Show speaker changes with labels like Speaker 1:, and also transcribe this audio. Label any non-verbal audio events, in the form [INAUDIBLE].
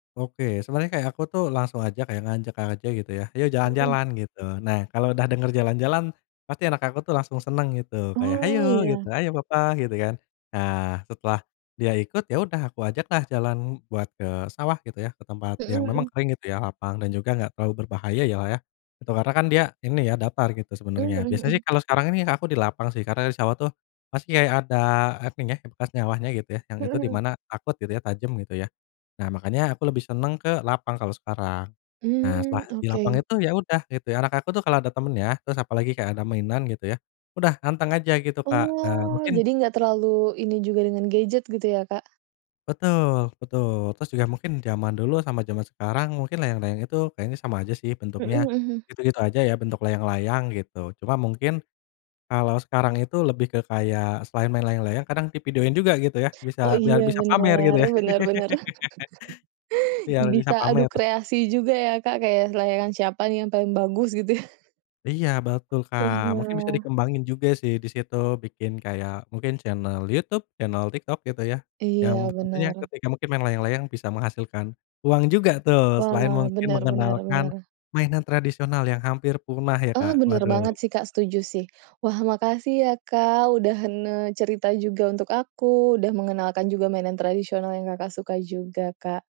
Speaker 1: Oke, sebena rnya kayak aku tuh langsung aja kayak ngajak aja gitu ya "Ayo
Speaker 2: Mhm.
Speaker 1: jalan-jalan," gitu. Nah, kalau udah denger jalan-jalan pasti anak aku tuh langsung seneng gitu kayak,
Speaker 2: Oh,
Speaker 1: "Hayo gitu,
Speaker 2: ya.
Speaker 1: hayo papa," gitu, kan. Nah, setelah dia ikut, ya udah aku ajak lah jalan buat ke sawah gitu ya, ke tempat
Speaker 2: Mhm
Speaker 1: yang memang
Speaker 2: mhm.
Speaker 1: kering gitu ya, lapang dan juga enggak terlalu berbahaya ya lah ya. Itu karena kan dia ini ya, datar gitu
Speaker 2: Mmm,
Speaker 1: sebenarnya.
Speaker 2: mhm
Speaker 1: Biasanya
Speaker 2: mhm.
Speaker 1: sih kalau sekarang ini aku di lapang sih, karena di sawah tuh masih kayak ada apa nyah bekas nyawahnya gitu ya, yang
Speaker 2: Mhm
Speaker 1: itu di
Speaker 2: mhm.
Speaker 1: mana takut gitu ya, tajam gitu ya. Nah, makanya aku lebih seneng ke lapang kalau sekarang. Nah,
Speaker 2: Mmm,
Speaker 1: setelah di lapang
Speaker 2: oke.
Speaker 1: itu ya udah gitu ya, anak aku tuh kalau ada temennya, terus apalagi kayak ada mainan gitu ya, udah anteng aja gitu, Kak. Nah,
Speaker 2: Oh,
Speaker 1: mungkin
Speaker 2: jadi nggak terlalu ini juga dengan gadget gitu ya, Kak?
Speaker 1: Betul betul. Terus juga mungkin zaman dulu sama zaman sekarang mungkin layang-layang itu kayaknya sama aja sih
Speaker 2: Mhm
Speaker 1: bentuknya.
Speaker 2: mhm mhm.
Speaker 1: Gitu-gitu aja ya bentuk layang-layang gitu. Cuma mungkin, kalau sekarang itu lebih ke kayak selain main layang-layang kadang di videoin juga gitu ya, bisa
Speaker 2: Oh
Speaker 1: biar
Speaker 2: iya
Speaker 1: bisa pamer gitu
Speaker 2: benar
Speaker 1: ya.
Speaker 2: benar benar.
Speaker 1: [LAUGHS] Biar
Speaker 2: [LAUGHS]
Speaker 1: bisa
Speaker 2: Bisa adu
Speaker 1: pamer.
Speaker 2: kreasi juga ya, Kak, kayak se layangan kan siapa nih yang paling bagus gitu ya? [LAUGHS]
Speaker 1: Iya betul, Kak, mungkin bisa
Speaker 2: Iya.
Speaker 1: dikembangin juga sih disitu bikin kayak mungkin channel YouTube, channel TikTok gitu ya. Yang
Speaker 2: Iya,
Speaker 1: tentunya
Speaker 2: benar.
Speaker 1: ketika mungkin main layang-layang bisa menghasilkan uang juga tuh, selain
Speaker 2: Wah,
Speaker 1: mungkin
Speaker 2: benar benar
Speaker 1: mengenalkan
Speaker 2: benar.
Speaker 1: mainan tradisional yang hampir punah ya, Kak,
Speaker 2: Oh, bener
Speaker 1: waduh.
Speaker 2: banget sih, Kak, setuju sih. Wah, makasih ya, Kak, udah hen eee, cerita juga untuk aku udah mengenalkan juga mainan tradisional yang, Kakak, sukai juga, Kak.